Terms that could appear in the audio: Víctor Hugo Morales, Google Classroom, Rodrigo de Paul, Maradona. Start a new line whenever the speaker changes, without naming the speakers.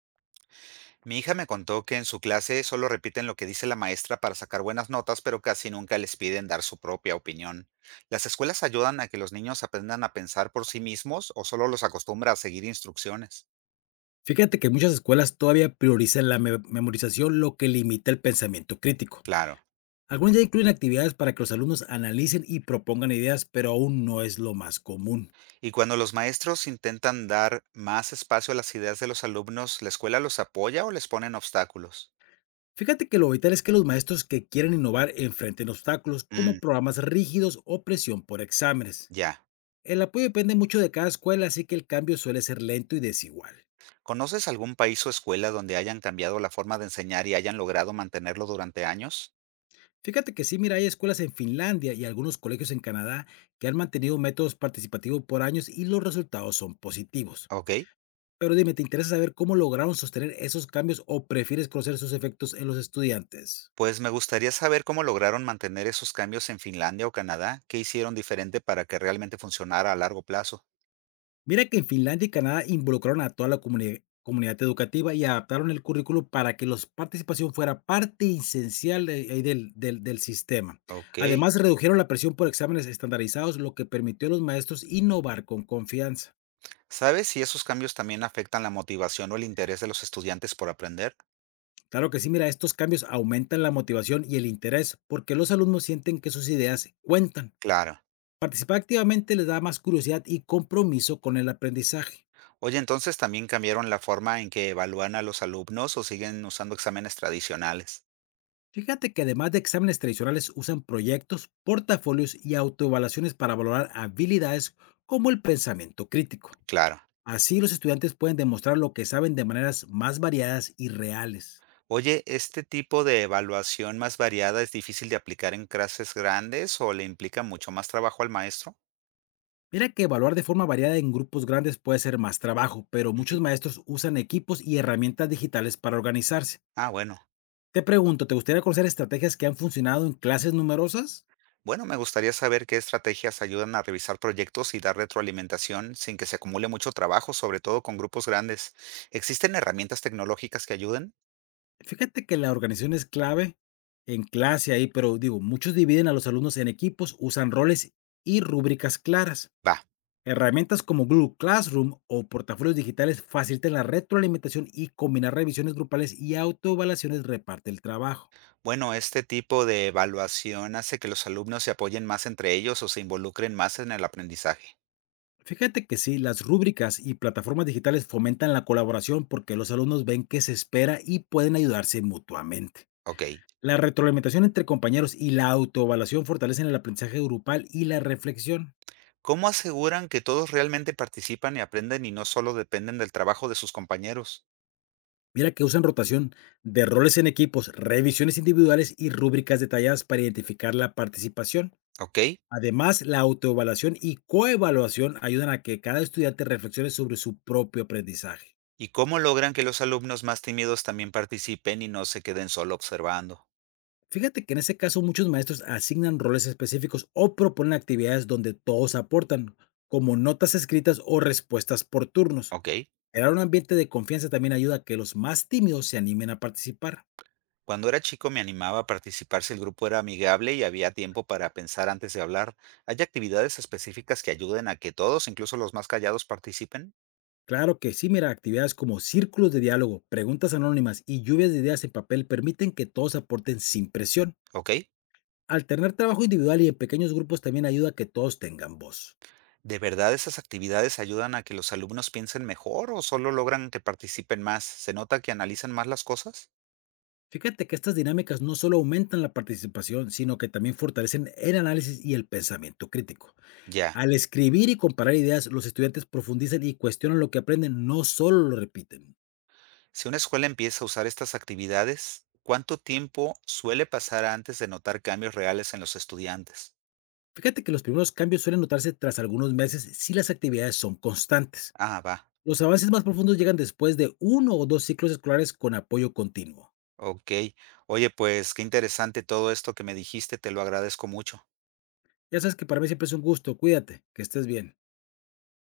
Mi hija me contó que en su clase solo repiten lo que dice la maestra para sacar buenas notas, pero casi nunca les piden dar su propia opinión. ¿Las escuelas ayudan a que los niños aprendan a pensar por sí mismos o solo los acostumbra a seguir instrucciones?
Fíjate que muchas escuelas todavía priorizan la memorización, lo que limita el pensamiento crítico.
Claro.
Algunas ya incluyen actividades para que los alumnos analicen y propongan ideas, pero aún no es lo más común.
Y cuando los maestros intentan dar más espacio a las ideas de los alumnos, ¿la escuela los apoya o les ponen obstáculos?
Fíjate que lo vital es que los maestros que quieren innovar enfrenten obstáculos como
Mm,
programas rígidos o presión por exámenes.
ya.
El apoyo depende mucho de cada escuela, así que el cambio suele ser lento y desigual.
¿Conoces algún país o escuela donde hayan cambiado la forma de enseñar y hayan logrado mantenerlo durante años?
Fíjate que sí, mira, hay escuelas en Finlandia y algunos colegios en Canadá que han mantenido métodos participativos por años y los resultados son positivos.
Ok.
Pero dime, ¿te interesa saber cómo lograron sostener esos cambios o prefieres conocer sus efectos en los estudiantes?
Pues me gustaría saber cómo lograron mantener esos cambios en Finlandia o Canadá, qué hicieron diferente para que realmente funcionara a largo plazo.
Mira que en Finlandia y Canadá involucraron a toda la comunidad educativa y adaptaron el currículo para que la participación fuera parte esencial del sistema.
Ok.
Además, redujeron la presión por exámenes estandarizados, lo que permitió a los maestros innovar con confianza.
¿Sabes si esos cambios también afectan la motivación o el interés de los estudiantes por aprender?
Claro que sí, mira, estos cambios aumentan la motivación y el interés porque los alumnos sienten que sus ideas cuentan.
Claro.
Participar activamente les da más curiosidad y compromiso con el aprendizaje.
Oye, entonces también cambiaron la forma en que evalúan a los alumnos o siguen usando exámenes tradicionales.
Fíjate que además de exámenes tradicionales usan proyectos, portafolios y autoevaluaciones para valorar habilidades como el pensamiento crítico.
Claro.
Así los estudiantes pueden demostrar lo que saben de maneras más variadas y reales.
Oye, ¿este tipo de evaluación más variada es difícil de aplicar en clases grandes o le implica mucho más trabajo al maestro?
Mira que evaluar de forma variada en grupos grandes puede ser más trabajo, pero
Ujú.
muchos maestros usan equipos y herramientas digitales para organizarse.
Ah, bueno.
Te pregunto, ¿te gustaría conocer estrategias que han funcionado en clases numerosas?
Bueno, me gustaría saber qué estrategias ayudan a revisar proyectos y dar retroalimentación sin que se acumule mucho trabajo, sobre todo con grupos grandes. ¿Existen herramientas tecnológicas que ayuden?
Fíjate que la organización es clave en clase ahí, pero digo, muchos dividen a los alumnos en equipos, usan roles y rúbricas claras.
Va.
Herramientas como Google Classroom o portafolios digitales facilitan la retroalimentación y combinar revisiones grupales y autoevaluaciones reparte el trabajo.
Bueno, este tipo de evaluación hace que los alumnos se apoyen más entre ellos o se involucren más en el aprendizaje.
Fíjate que sí, las rúbricas y plataformas digitales fomentan la colaboración porque los alumnos ven qué se espera y pueden ayudarse mutuamente.
Ok.
La retroalimentación entre compañeros y la autoevaluación fortalecen el aprendizaje grupal y la reflexión.
¿Cómo aseguran que todos realmente participan y aprenden y no solo dependen del trabajo de sus compañeros?
Mira que usan rotación de roles en equipos, revisiones individuales y rúbricas detalladas para identificar la participación.
Ok.
Además, la autoevaluación y coevaluación ayudan a que cada estudiante reflexione sobre su propio aprendizaje.
¿Y cómo logran que los alumnos más tímidos también participen y no se queden solo observando?
Fíjate que en ese caso muchos maestros asignan roles específicos o proponen actividades donde todos aportan, como notas escritas o respuestas por turnos.
Ok.
Crear un ambiente de confianza también ayuda a que los más tímidos se animen a participar.
Cuando era chico me animaba a participar si el grupo era amigable y había tiempo para pensar antes de hablar. ¿Hay actividades específicas que ayuden a que todos, incluso los más callados, participen?
Claro que sí, mira, actividades como círculos de diálogo, preguntas anónimas y lluvias de ideas en papel permiten que todos aporten sin presión.
¿Ok?
Alternar trabajo individual y en pequeños grupos también ayuda a que todos tengan voz.
¿De verdad esas actividades ayudan a que los alumnos piensen mejor o solo logran que participen más? ¿Se nota que analizan más las cosas?
Fíjate que estas dinámicas no solo aumentan la participación, sino que también fortalecen el análisis y el pensamiento crítico.
Ya.
Al escribir y comparar ideas, los estudiantes profundizan y cuestionan lo que aprenden, no solo lo repiten.
Si una escuela empieza a usar estas actividades, ¿cuánto tiempo suele pasar antes de notar cambios reales en los estudiantes?
Fíjate que los primeros cambios suelen notarse tras algunos meses si las actividades son constantes.
Ah, va.
Los avances más profundos llegan después de uno o dos ciclos escolares con apoyo continuo.
Okey. Oye, pues, qué interesante todo esto que me dijiste, te lo agradezco mucho.
Ya sabes que para mí siempre es un gusto. Cuídate, que estés bien.